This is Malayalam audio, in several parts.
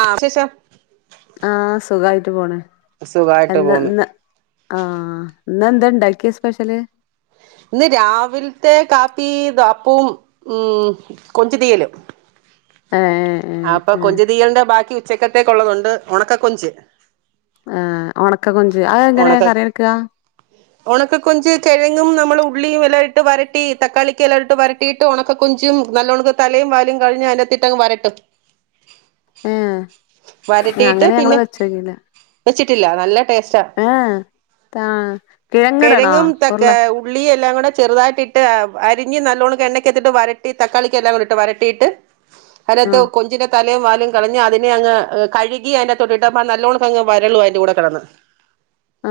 ആ ശേഷ ആ സുഖായിട്ട് പോണ് സുഖായിട്ട് അല്ല പോവുന്നു ഇന്ന് ആ ന്ന്ന്തണ്ടാക്കിയ സ്പെഷ്യല് ഇന്ന് രാവിൽത്തെ കാപ്പി വാപ്പും ഉം കൊഞ്ച് തീയല് ഏഹ് ഏഹ് ആപ്പൊ ഏഹ് കൊഞ്ച് തീയൽൻ്റെ ബാക്കി ഉച്ചക്കത്തേക്കുള്ളതുണ്ട് ഒണക്ക കൊഞ്ച് ആ ഒണക് ക്ക കൊഞ്ച് അതെങ്ങനെ കറിവെക്കാ. ഉണക്ക കൊഞ്ച് കെഴങ്ങും നമ്മള് ഉള്ളിയുഎല്ലാട്ട് വരട്ടി തക്കാളിക്കല്ലാട്ട് വരട്ടീട്ട് ഉണക്കകൊഞ്ചും നല്ലോണം തലയും വാലും കളഞ്ഞ് അതിൻ്റെകത്തിട്ടങ് വരട്ടും ഏഹ് വരട്ടീട്ട് അങ്ങനെ ഞങ്ങള് പിന്നെ വെച്ചി ല്ലാ നല്ല ടേസ്റ്റ് ഏ താ കിഴങ്ങ്ടണോ ഉര്ള എല്ലാംകൂടെ ചെറുതായിട്ട് ആവ് അരിഞ്ഞ് നല്ലോണകെണ്ണക്കകത്തിട്ട് വരട്ടി തക്കാളികല്ലാംകൊണ്ട്ട്ട് വരട്ടീട്ട് അതിനകത്തെ ആഹ് കൊഞ്ചിൻ്റെ തലയുംവാൽ കളഞ്ഞ് അതിനെയങ്ങ് കഴുകി അതിൻ്റെതൊട്ടിട്ടമ നല്ലോണകങ്ങു വരളുഅതിന്റെ കൂട കടന്ന്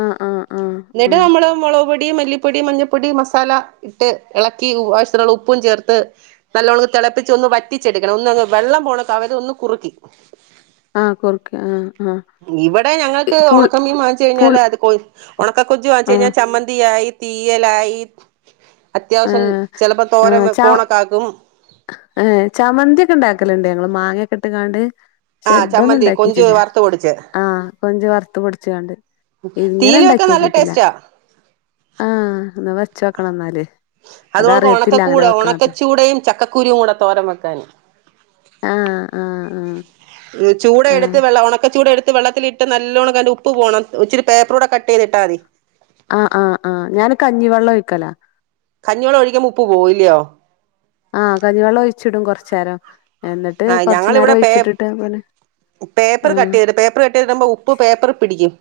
ആഹ് ആഹ് ആഹ് ന്നിട്ട് ആഹ് നമ്മള് മൊളക്പൊടി പൊടി മല്ലിപ്പൊടി മഞ്ഞപ്പൊടി മസാല ഇട്ട് എളക്കി ആവശ്യത്തിനുള്ള ഉപ്പുംചേർത്ത് നല്ലോണം തെളപ്പിച്ച് ഒന്ന് വറ്റിച്ചെടുക്കണം ഒന്ന്ന്ന് വള്ളം പോണ്ക്കവരൊന്ന് കുറുക്കി ആഹ് കുറുക്ക് ആഹ് ആഹ് ഇവടെ ഞങ്ങൾക്ക് പുൾ ഉണക്കമീം വാങ്ങിച്ചഴിഞ്ഞാൽ പുൾ അത്ക്കൊൺ ഒണക്കകൊഞ്ചി ആഹ് വാങ്ങിച്ചയ്നാചമ്മന്തിയായി തീയലായി അത്യാവിശ്യം ഏഹ് ചെലപ്പോ തോരവെക്കു തോണക്കാക്കും ഏ ചമ്മന്തിക്കെണ്ടാക്കല്ണ്ട് ഞങ്ങള് മാങ്ങക്ക്ട്ട്ങാണ്ട് ആ ശെദ്ധൊന്നും ചമ്മന്തി കൊഞ്ച് ണ്ടാക്കീട്ടില്ല വറുത്ത് പൊടിച്ച് ആ കൊഞ്ച് വറുത്ത് പൊടിച്ച്കാണ്ട് തീയല് വെക്കാൻ നല്ല ഇങ്ങനെണ്ടാക്കിക്കിട്ടില്ല ടേസ്റ്റാ ആ നിവർ ച്ചോക്കണംന്നാല് അതുകൊണ്ട് ഉണക്കക്കൂട ഉണക്കച്ചൂടയും ചക്ക കുരു കൂടെ തോരൻ വെക്കാൻ ആഹ് ആഹ് ആഹ് ചൂട ആഹ് എടുത്ത് വെള്ള ഉണക്ക ചൂട എടുത്ത് വെള്ളത്തിലിട്ട് നല്ലോണം കല്ല് ഉപ്പ് പോണം ഇച്ചിരി പേപ്പറ കൂടെ കട്ട് ചെയ്തിട്ടാ മതി ആഹ് ആഹ് ആഹ് ഞാനൊ കഞ്ഞിവെള്ളം ഒഴിക്കല കഞ്ഞി വെള്ളം ഒഴിക്കുമ്പോ ഉപ്പ് പോകുല്ലയോ ആഹ് കഞ്ഞി വെള്ളം ഒഴിച്ചിടും കുറച്ച നേരം ആ ഞങ്ങിവിടെ പേ ഒഴിച്ചിട്ടിട്ട് പിന്നെ പേപ്പർ കട്ട് ആഹ് ചെയ്തിട്ട് പേപ്പർ കട്ട് ചെയ്തിട്ടമ്പോ ഉപ്പ് പേപ്പർ പിടിക്കും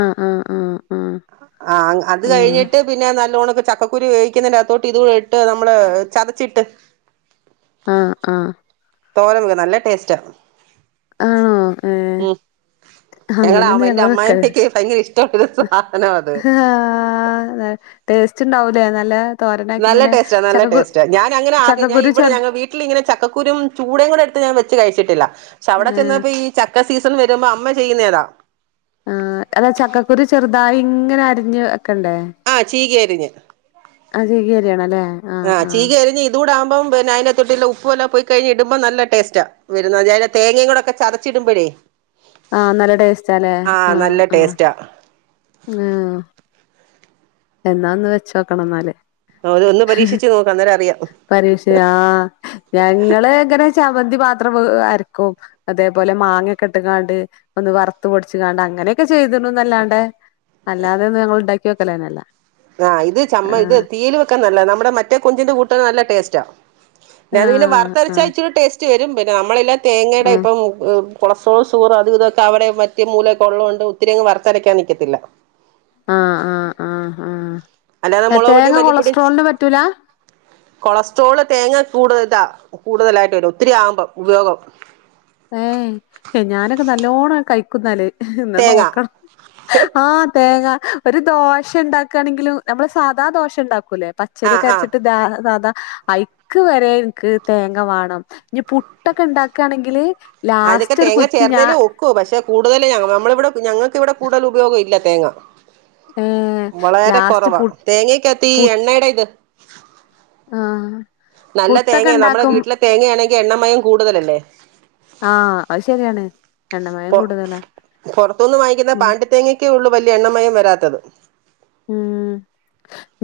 ആഹ് ആഹ് ആഹ് ആഹ അത് ആഹ് കഴിഞ്ഞിട്ട് പിന്നെ നല്ലോണക്കെ ചക്കക്കുര് വേവിക്കുന്നതിന്റെ അകത്തോട്ട് ഇതും കൂടെ ഇട്ട് നമ്മള് ചതച്ചിട്ട്. ആഹ ആഹ തോരൻ വെക്കും നല്ല ടേസ്റ്റാ ആണോ ഏ ഉം ഞങ്ങടെ അങ്ങനെയന്ന് എന്റെ ഞങ്ങള് വെക്ക അമ്മായിമ്മക്ക് ഭയങ്കര ഇഷ്ടമുള്ളൊരു സാധനാ അത് ആ ടേസ്റ്റ് ഉണ്ടാവൂലേ നല്ല തോരനാക്കി നല്ല ഇങ്ങനെ ടേസ്റ്റ നല്ല ചക്കക്കു ടെസ്റ്റ ഞാന അങ്ങനെ ആദ്യ ഞാൻ ചക്കക്കുരു ഇവിടെ ചെറു ഞങ്ങ വീട്ടിൽിങ്ങനെ ചക്കൂരും ചൂടയും കൂടെടുത്ത് ഞൻ വെച്ച് കഴിച്ചു ച്ചിട്ടില്ല പക്ഷെ അവിടെ ഏഹ് ചെന്നപ്പോ ഈ ച ചക്കാ സീസൺ വരുമ്പോ അമ്മ ചെയ്യുന്നേതാ ആ അതാ ചക്കക്കുരു ചെറുതായി ഇങ്ങനെ അരിഞ്ഞ് ക്കണ്ടേ രിഞ്ഞ് അത് ചികി അരിയണം അല്ലേ ആഹ് ആ ഇപ്പം പിന്നെ അതി ത്തൊട്ട് ഉപ്പുവെല്ലാം പോയി കഴിഞാ ഇടുമ്പോ നല്ല ടസ്റ്റാ വരുന്നത് അതി തേങ്ങയും കൂടെക്കെ ചതച്ചി ഇടുമ്പോഴേ ആ നല്ല ടേസ്റ്റ് അല്ലെ ആ നല്ല ആ ടേസ്റ്റാ ആ എന്നാന്ന് വെച്ചോക്കണം എന്നാലേ അത് ഒന്ന് പരീക്ഷിച്ച് നോക്ക് അന്നേരം അറിയാം പരീക്ഷയാ ആ ഞങ്ങള് ഇങ്ങനെ ചമ്മന്തി പാ- അരക്കും അതേപോലെ മാങ്ങക്കെ ഇട്ടാണ്ട് വറുത്തു പൊടിച്ച് അങ്ങ- ചെയ്തിനു ന്ന് അല്ലാതെ അല്ലാതെ നമ്മള് ഉണ്ടാക്കി ക്യോക്കലാന്നെ ല്ല [unintelligible] ആഹ് ഇത് ചമ്മ ഇത് തീയല് വെക്കാൻ നല്ല നമ്മുടെ മറ്റേ കൊഞ്ചി്ന്റെ കൂട്ട് - ഒ നല്ല ടേസ്റ്റാ പിന്നെ അത് പിന്നെ ആഹ് വറുത്തെരച്ച ആഹ് ഇചിരി ടേസ്റ്റ് വരും പിന്നെ നമ്മളെല്ലാം തേങ്ങയുടെ ആഹ് ഇപ്പം കൊളസ്ട്രോൾ ഷുഗറോ അത് ഇതൊക്കെ ഒക്കെ മറ്റ മൂല കൊള്ള കൊണ്ട് ഒത്തിരിയങ്ങും വറുത്തരയ്ക്കാൻ നിൽക്കത്തില്ല ആഹ് ആഹ് ആഹ് അല്ലാതെ ആഹ് മുളക് പൊടിയും തേങ്ങ മല്ലിപ്പൊടിയും കൊളസ്ട്രോളിന് പറ്റൂല കൊളസ്ട്രോള് തേങ്ങ കൂടു ഇതാ കൂടുതലായിട്ട് വരും ഒത്തിരി ആകുമ്പോ ഉപയോഗം ഏ ഏ ഞാനൊക്കെ നല്ലോണം കഴിക്കുന്നാല് എന്നാ തേങ്ങ നോക്കണം ആഹ് തേങ്ങ ഒരു ദോശ ഒണ്ടാക്കണെങ്കിലും നമ്മള് സാധാ ദോശ ഒണ്ടാക്കൂല്ലേ ആഹ് പച്ചരിയെക്കെ ആഹ് അരച്ചിട്ട് ദാ സാധാ ഐക്ക് വരെ എനിക്ക് തേങ്ങ വാണം ഇനി പുട്ടൊക്കെ ണ്ടാക്കാണെങ്കില് അതിനൊക്കെ തേങ്ങ ചേർന്നേൽ ഒക്കു പഷേ കൂടുതല് നമ്മള് ഇവിടെ ഞങ്ങക്ക് ഇവിടെ കൂടുതല് ഉപയോഗം ഇല്ല തേങ്ങ ഏഹ് വളരെ ലാസ്റ്റ് കൊറവാ പു തേങ്ങൊക്കത്തി എണ്ണേടെ ഇത് ആ നല്ല തേങ്ങയാ നമ്മടെ വീട്ടിലെ തേങ്ങയാണെ ങ്കി എണ്ണമയം കൂടുതലല്ലേ ആഹ് അത് ശരിയാണ് എണ്ണമയം പൊ കൂടുതലാ പൊറത്തൂന്ന് വാങ്ങിക്കുന്ന ഉം പാണ്ടിത്തേങ്ങക്കേ ഉള്ളൂ വലിയ എണ്ണമയം വരാത് ത്തത്- ഉം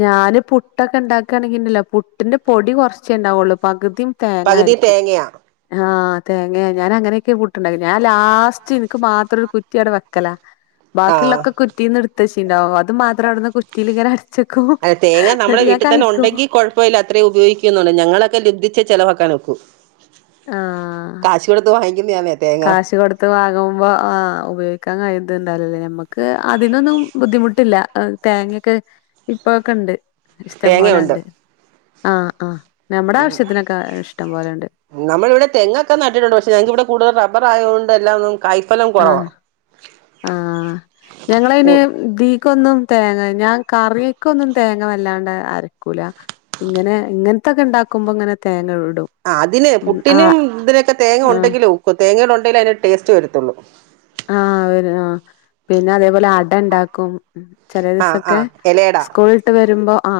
ഞാന് പുട്ടൊക്കെ ഉണ്ടാക്കയാണെങ്കി ഉണ്ടല്ലോ പുട്ടിന്റെ പൊടി കുറച്ചേ ഉണ്ടാവുള്ളൂ പകുതി പകുതി തേങ്ങയാരിക്കും തേങ്ങയാ ആ- തേങ്ങയാ ഞാൻ അങ്ങനെയൊക്കെ പൂട്ടണ്ടാക്കി ഞാൻ ലാസ്റ്റ് എനിക്ക് മാത്രം ഒരു കുറ്റിവിടെ വെക്കല ആഹ് ബാക്കിയുള്ളൊക്കെ കുറ്റീന്ന് എടു- ശ്ശി ഉണ്ടാവും അത് മാ ത്ര അവിടന്ന് കുറ്റിൽ ഇങ്ങനെ- അത് തേങ്ങ നമ്മളെ വീട്ടിൽ തന്നെ ഉണ്ടെങ്കിൽ കുഴപ്പമില്ല അത്രേ ഉപയോഗിക്കുന്ന്നള്ളൂ ഞങ്ങളൊക്കെ ലുദ്ധിച്ചെ ചിലവാക്ക ക്കാനൊക്കൂ- ആ തേങ്ങ കാശ് കൊടുത്ത് വാങ്ങുമ്പോ ആ ഉപയോഗിക്കാൻ കഴിയുന്നുണ്ടാവില്ലല്ലേ നമുക്ക് അതിനൊന്നും ബുദ്ധിമുട്ടില്ല തേങ്ങൊയൊക്കെ ഇപ്പഴൊക്കെ ഉണ്ട് ഇഷ്ടം തേങ്ങയുണ്ട് പോലെണ്ട് ആ ആ നമ്മുടെ ആവശ്യത്തിനൊക്കെ ഇഷ്ടം പോലെയണ്ട്- തെങ്ങക്കെ നട്ടിട്ടുണ്ട് പക്ഷ ഞങ്ങൾക്കിവിടെ കൂട്തൽ റമ്പർ ആയ കൊണ്ട്എല്ലാം ഒന്നും- കായ്ഫലം കൊറവാ- ആ ഞങ്ങളയിനെ ബി കൊന്നും തേങ്ങ ഞാൻ കറിയക്കൊന്നും തേങ്ങ വല്ലാണ്ട് അരക്കൂല ഇങ്ങനെ ഇങ്ങനത്തൊക്കെ ഇണ്ടാക്കുമ്പോ ഇങ്ങനെ തേങ്ങ ഉളു ആ അതിന് പുട്ടിനും ഇതിനൊക്കെ തേങ്ങ ആഹ് ഉണ്ടെങ്കിലെഒക്കു തേങ്ങ ഉണ്ടെങ്കിലേ അതിന് ടേസ്റ്റ് വരത്തുള്ളൂ- ആഹ് ഒരു ആഹ് പിന്നെ അതേപോലെ അട ഇണ്ടാക്കും- ചെല ആ ആ ദിവസൊക്കെ എലയട സ്കൂളിട്ട് വരുമ്പോ- ആ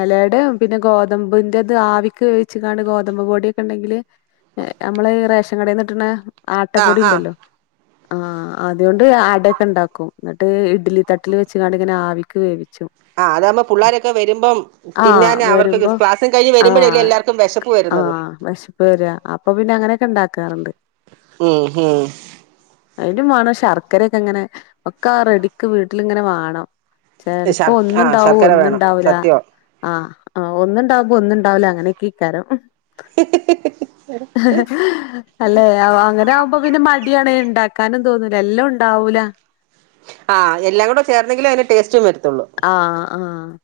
എലയുടെ പിന്നെ ഗോതമ്പിന്റെത് ആവിക്ക് വേവിച്ചണ് ഗോതമ്പ് പൊടിയൊക്കെ ഉണ്ടെങ്കില് നമ്മള് റേഷൻ കടേൽകിട്ടണ- ആ ആട്ടപ്പൊടി ആ ഉണ്ടല്ലോ? ആ അതുകൊണ്ട് അടൊക്കെ ഉണ്ടാക്കും എന്നിട്ട് ഇഡ്ലി തട്ടിൽ വെച്ചണ്ട്ങ്ങനെ ആവിക്ക് വേവി ആ അതാകുമ്പോ പുള്ളോരൊക്കെ വരുമ്പം ആഹ് തിന്നാന് അവർക്ക് വരുമ്പോ ക്ലാസ്സും കഴിഞ്ഞ് വരുമ്പോഴ അല്ലേ ആഹ് എല്ലാർക്കും വെശപ്പ് വരുന്നത്- ആഹ് ക്കാറുണ്ട്- ഉം ഹും അതിനും വേണം ശർക്കരയൊക്കെ ഇങ്ങനെ ഒക്കെ ആ റെടിക്ക് വീട്ടിലിങ്ങനെ വേണം ചെലപ്പോ ശർ ആ ഒന്നുണ്ടാവൂ ശർക്കര വേണം ഒന്നുംണ്ടാവൂല സത്യവാ ആ- ആ ഒന്നുണ്ടാവുമ്പോ ഒന്നുണ്ടാവില്ല അങ്ങനെയൊക്കെ ഇക്കാരം- അല്ലെ അങ്ങനെ ആകുമ്പോ പിന്നെ മടിയാണ ഇണ്ടാ നും തോന്നൂല എല്ലാം ഉണ്ടാവൂല ആ എലാം കൂടെ ചേർന്നെങ്കിലേ അതിന്റെ ടേസ്റ്റും വരും- ആ ആ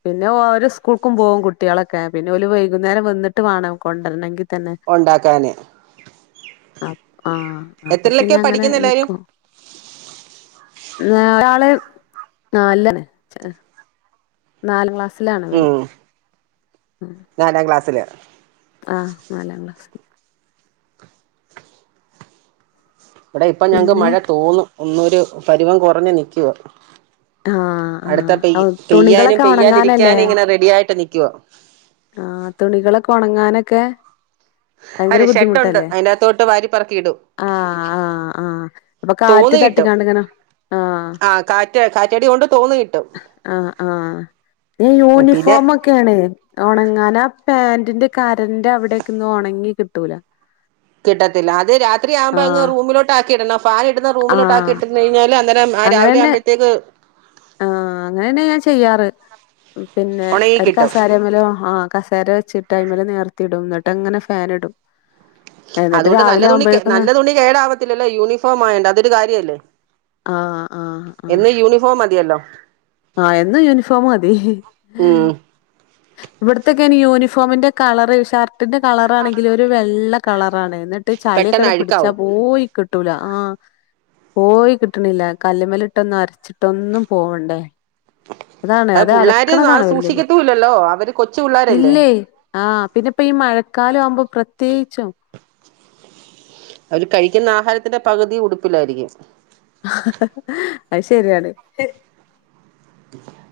പിന്നെ ഒരു സ്കൂൾക്കും പോകും കുട്ടികളൊക്കെ പിന്നെ ഒരു വൈകുന്നേരം വന്നിട്ട് വേണം കൊണ്ടരണങ്കിൽ ഉണ്ടാക്കാന് അ ആ അപ്പൊ പിന്നെ എത്രയിലൊക്കെയാ അങ്ങനെ പഠിക്കുന്നെ എല്ലാരും നിക്കോ നാലിലണ് നാല ക്ലാസ് ലാണ് ഉം വലുത് നാലാം ക്ലാസ്സില് ആ നാലാം ക്ലാസ്സില് ഇവിടെ ഇപ്പ ഞങ്ങക്ക് പിന്നെ മഴ തോന്നു ഒന്നൂരു പരുവം കുറഞ് നിൽക്കുവ ആ ആ തുണികളൊക്കെ ഉണങ്ങാനല്ലേ പെയ്യാതിരിക്കാനും ഇങ്ങനെ റെഡി ആയിട്ട് നിക്കുവാ ആ തുണികളൊക്കെ ഉണങ്ങാനൊ ക്കെ ഭയങ്കര അതെ ഷെഡുണ്ട് ബുദ്ധിമുട്ടല്ലേ അതിനകത്തോട്ട് വാരിപ്പറക്കിയിടും ആ ആ. ആ അപ്പൊ കാറ്റ് തോന്ന് കിട്ടും തട്ടിക്കാണ്ടിങ്ങനെ ആ ആ കാറ്റ് കാറ്റടി കൊണ്ട് തോന്ന് കിട്ടും ആ ആ പിന്നെ യൂണിഫോമക്കെയണ് ഉണങ്ങാന പാൻറ് ന്റെ കരന്റെ അവിടൊക്കന്ന് ഉണങ്ങി കിട്ടൂല കിട്ടത്തില്ല അത് രാത്രി ആവ്പോ അങ് ആഹ് റൂമിലോട്ട്ആക്കി ഇടണം ഫാൻ ഇടുന്ന ആഹ് റൂമിലോട്ടാക്കക്കിട്ടു കഴിഞ്ഞാ അന്നേരം ആ രാവിലെ ആവുമ്പഴത്തേക്ക് ആഹ അങ്ങനെന്നെ ഞാൻ ചെയ്യാറ് പിന്നെ ഉണങ്ങി ഒരു കിട്ടും കസേരമ്മലോ ആഹ കസേര ചിട്ടായ്മല നേർത്തി ഇടും എന്നിട്ട് അങ്ങനെ ഫാൻ ഇടും എന്നിട്ട് അതുകൊണ്ട് നല്ല രാവിലെ തുണി ആവുമ്പോഴേക്കും ന നല്ല തുണി കേടാവത്തില്ലല്ലോ യൂണിഫോം ആയേണ്ട അതൊരു കാര്യല്ലേ ആ ആ എന്ന് യൂണിഫോം മതിയല്ലോ ആഹ എന്നും യൂണിഫോം മതി ഉം ഇവിടത്തൊക്കെ നി യൂണിഫോമിന്റെ കളറ് ഷർ ട്ടിന്റെ കളറ ആണെങ്കിൽ ഒരു വെള്ള കളറാണ് എന്നിട്ട് പെട്ടെന്ന് ചളിയൊക്കെ പിടിച്ചാ അഴുക്കാവും പോയി കിട്ടൂല ആഹ് പോയി കിട്ടണില്ല കല്ല്മലിട്ടൊന്നും അരച്ചിട്ടൊന്നും പോവണ്ടേ അതാണ് അത് പിള്ളോര് ആ അലക്കണതാണ് വല്യ ബുദ്ധി സൂക്ഷിക്കത്തൂല്ലല്ലോ അവര് കൊച്ച് പിള്ളേരല്ലേ ആഹ് പിന്നെ ഇപ്പ ഈ മഴക്കാലം ആവുമ്പോ പ്രത്യേകിച്ചും അവര് കഴിക്കുന്ന ആഹാരത്തിന്റെ പകുതി ഉടുപ്പില്ലായിരിക്കും അത് ശെരിയാണ്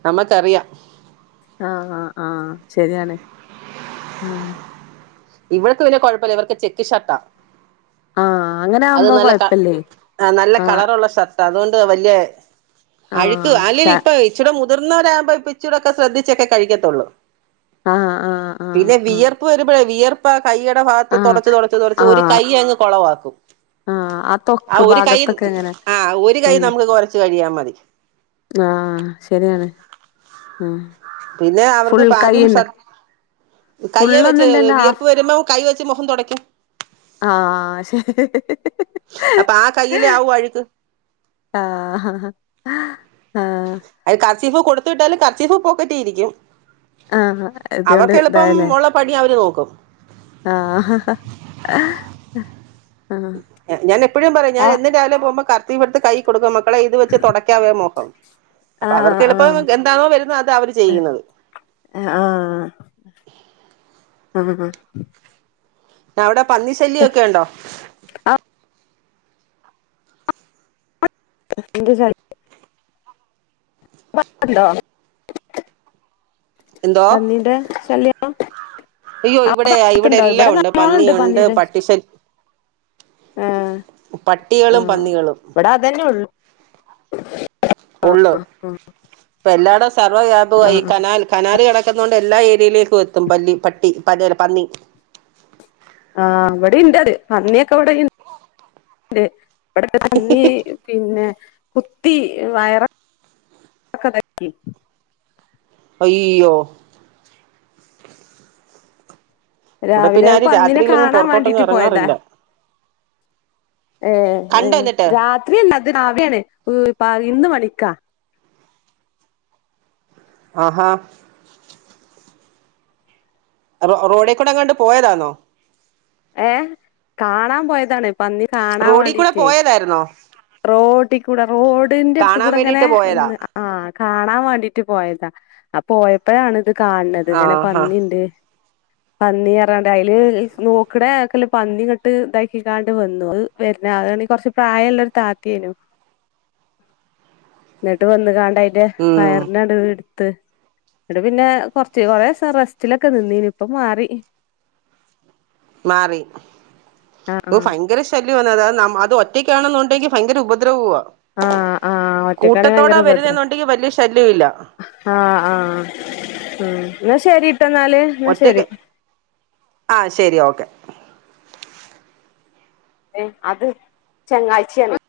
നമ്മക്കറിയാം ആഹ ശരിയാണ് ആഹ ഇവടെക്ക് പിന്നെ കുഴപ്പമില്ല ഇവർക്ക് ചെക്ക് ഷട്ടാ ആഹ് അങ്ങനെ അത് ആവുമ്പോ നല്ല കൊഴപ്പല്ലേ നല്ല ആഹ് കളർള്ള ഷർട്ട് അതുകൊണ്ട് വല്യ അഴുക്ക് ആഹ് ച അല്ലങ്ക ഇപ്പൊ ഇച്ചിട മു മുതിർന്നവരാമ്പോ പിച്ചൂടൊക്കെ ശ്രദ്ധിച്ചൊക്കെ കഴിക്കത്തുള്ളൂ ആഹ് ആഹ് ആഹ് പിന്നെ ആഹ് വിയർപ്പ് വരുമ്പോഴ വിയർപ്പ് കൈയുടെ ഭാഗത്ത് തുടച്ച് ആഹ് തുടച്ച് തുടച്ച് ആഹ് ഒരു കൈ അങ്ങ് കൊളവാക്കും ആഹ് ആ ത്വക്ക് ഒരു കൈ ഭാഗത്തൊക്കെ എങ്ങനെ ആഹ ഒരു കൈ ഉം നമുക്ക് കുറച്ച് കഴിയാ മതി ആ പിന്നെ അവർക്ക് പാന്റും ഷർട്ടും കയ്യെ വെച്ച് ഫുള്ളൊന്നുല്ലല്ലോ വിയർപ്പ് വരുമ്പോ കൈ വെ മുഖം തുടയ്ക്കും ആ ശരി അപ്പൊ ആ കയ്യിലെ ആവും അഴുക്ക് ആ ആ കസീഫ് കൊടുത്തുട്ടാലും കർസീഫ് പോക്കറ്റിയിരിക്കും ആഹ ഇതുകൊണ്ട് അവർക്ക് എളുപ്പം ഇതായല്ലേ ഉള്ള പണി അവര് നോക്കും ആഹ ഞാന എപ്പോഴും പറയും ഞാൻ എന്നും എന്റെ രാവിലെ പോകുമ്പോ ക ഇവിടുത്തെ കൈ കൊടുക്ക മക്കളെ ഇത് വെച്ച് തുടക്കാവേ മോഹം അപ്പൊ ആഹ് അവർക്ക് ആഹ് എളുപ്പം എന്താണോ വരുന്നത് അത അവര് ചെയ്യുന്നത് ആ ആ അവിടെ പന്നിശല്യൊക്കെ ഒ ണ്ടോ [unintelligible] ണ്ടോ പന്നീന്റെ ശല്യാ ആ യ്യോയി ഇവിടെ ഇവിടെ എല്ലാം ഉണ്ട് പന്നിുണ്ട് പട്ടിശല് ആ ആ പട്ടികളും പന്നികളും ഇവിടെ അതന്നെ ഉള്ളു ഉള്ളു ഇപ്പ എല്ലാടെ ആ സർവവ്യാപയി കനാൽ കനാൽ കിടക്കുന്നണ്ട് എല്ലാ ഏ യിലേക്ക് ഏത്തും പല്ലി പട്ടി പലെ പന്നി ആഹ് ഇവിടെണ്ട് അത് പന്നിയൊക്കെ ഇവിടെണ്ട് ഇവിടൊക്കെ പന്നി പിന്നെ കുത്തി വയറ ക്കെ ഇതക്കി അയ്യോ ഇവിടെ പിന്നെ രാവിലെ ആരും പന്നിനെ രാത്രിയിലെങ്ങും കാണാൻ പുറത്തോട്ടൊന്നും വേണ്ടിട്ട് പോയതാ ഇറങ്ങാറില്ല ഏ ഏ കണ്ടോ എന്നിട്ട് രാത്രിയല്ല അത് രാവിലെയാണ് ഉഹ് പ ഇന്ന് മണിക്കാ ആഹ റോഡേക്കൂടെ അങ്ങണ്ട് പോയതാന്നോ ഏ കാണാൻ പോയതാണ് പന്നി കാണാൻ റോഡി കൂടെ വേണ്ടിട്ടേ പോയതായിന്നോ റോട്ടി കൂട റോഡിന്റെടുത്ത കൂടെ അങ്ങനെ വേണ്ടിട്ട് പോയതാ ഒന്ന് ആ കാണാൻ വേ ട്ടിറ്റ് പോയതാ അ പോയപ്പോഴാാണ് ഇത് കാണത് ഇങ്ങനെ ആഹാ പന്നിണ്ട് പന്നി അറാണ്ട് അയിൽ നോക്കടക്കെല്ല പന്നിങ്ങട്ട് ഇതാക്കിക്കാണ്ട് വന്നു അത് വരുന്ന അതണെങ്കിൽ കുറച്ച് പ്രായുള്ള ഓ തതെനോ എന്നിട്ട് വന്ന് ക യിന്റെ ഉം വയറിനടുവിലൊരു ത് ഇടെ പിന്നെ കൊറച്ച് കൊറെസൊ റെസ്റ്റിലൊക്കെ നിന്നീനി ഇപ്പൊ മാറി മാറി ആ ഓ ഭയങ്കര ശ [unintelligible] അത് ആ ഒറ്റയ്ക്കാണെന്നുണ്ടെങ്കിൽ ഭയങ്കര ഉപദ്രവുവ ആ ആ ഒറ്റേക്കണി ഭയങ്കര ഉബദ്രവ വരുന്നെന്നുണ്ടെങ്കിൽ വലിയ ശല്യമില്ല ആ ആ ആ എന്ന ശരി പോട്ടെന്നാല് എന്നാ ശരി ഒറ്റയ്ക്ക് ആ ശരി ഓക്കെ ഏ അത് ചങ്ങായിച്ചിയാണ്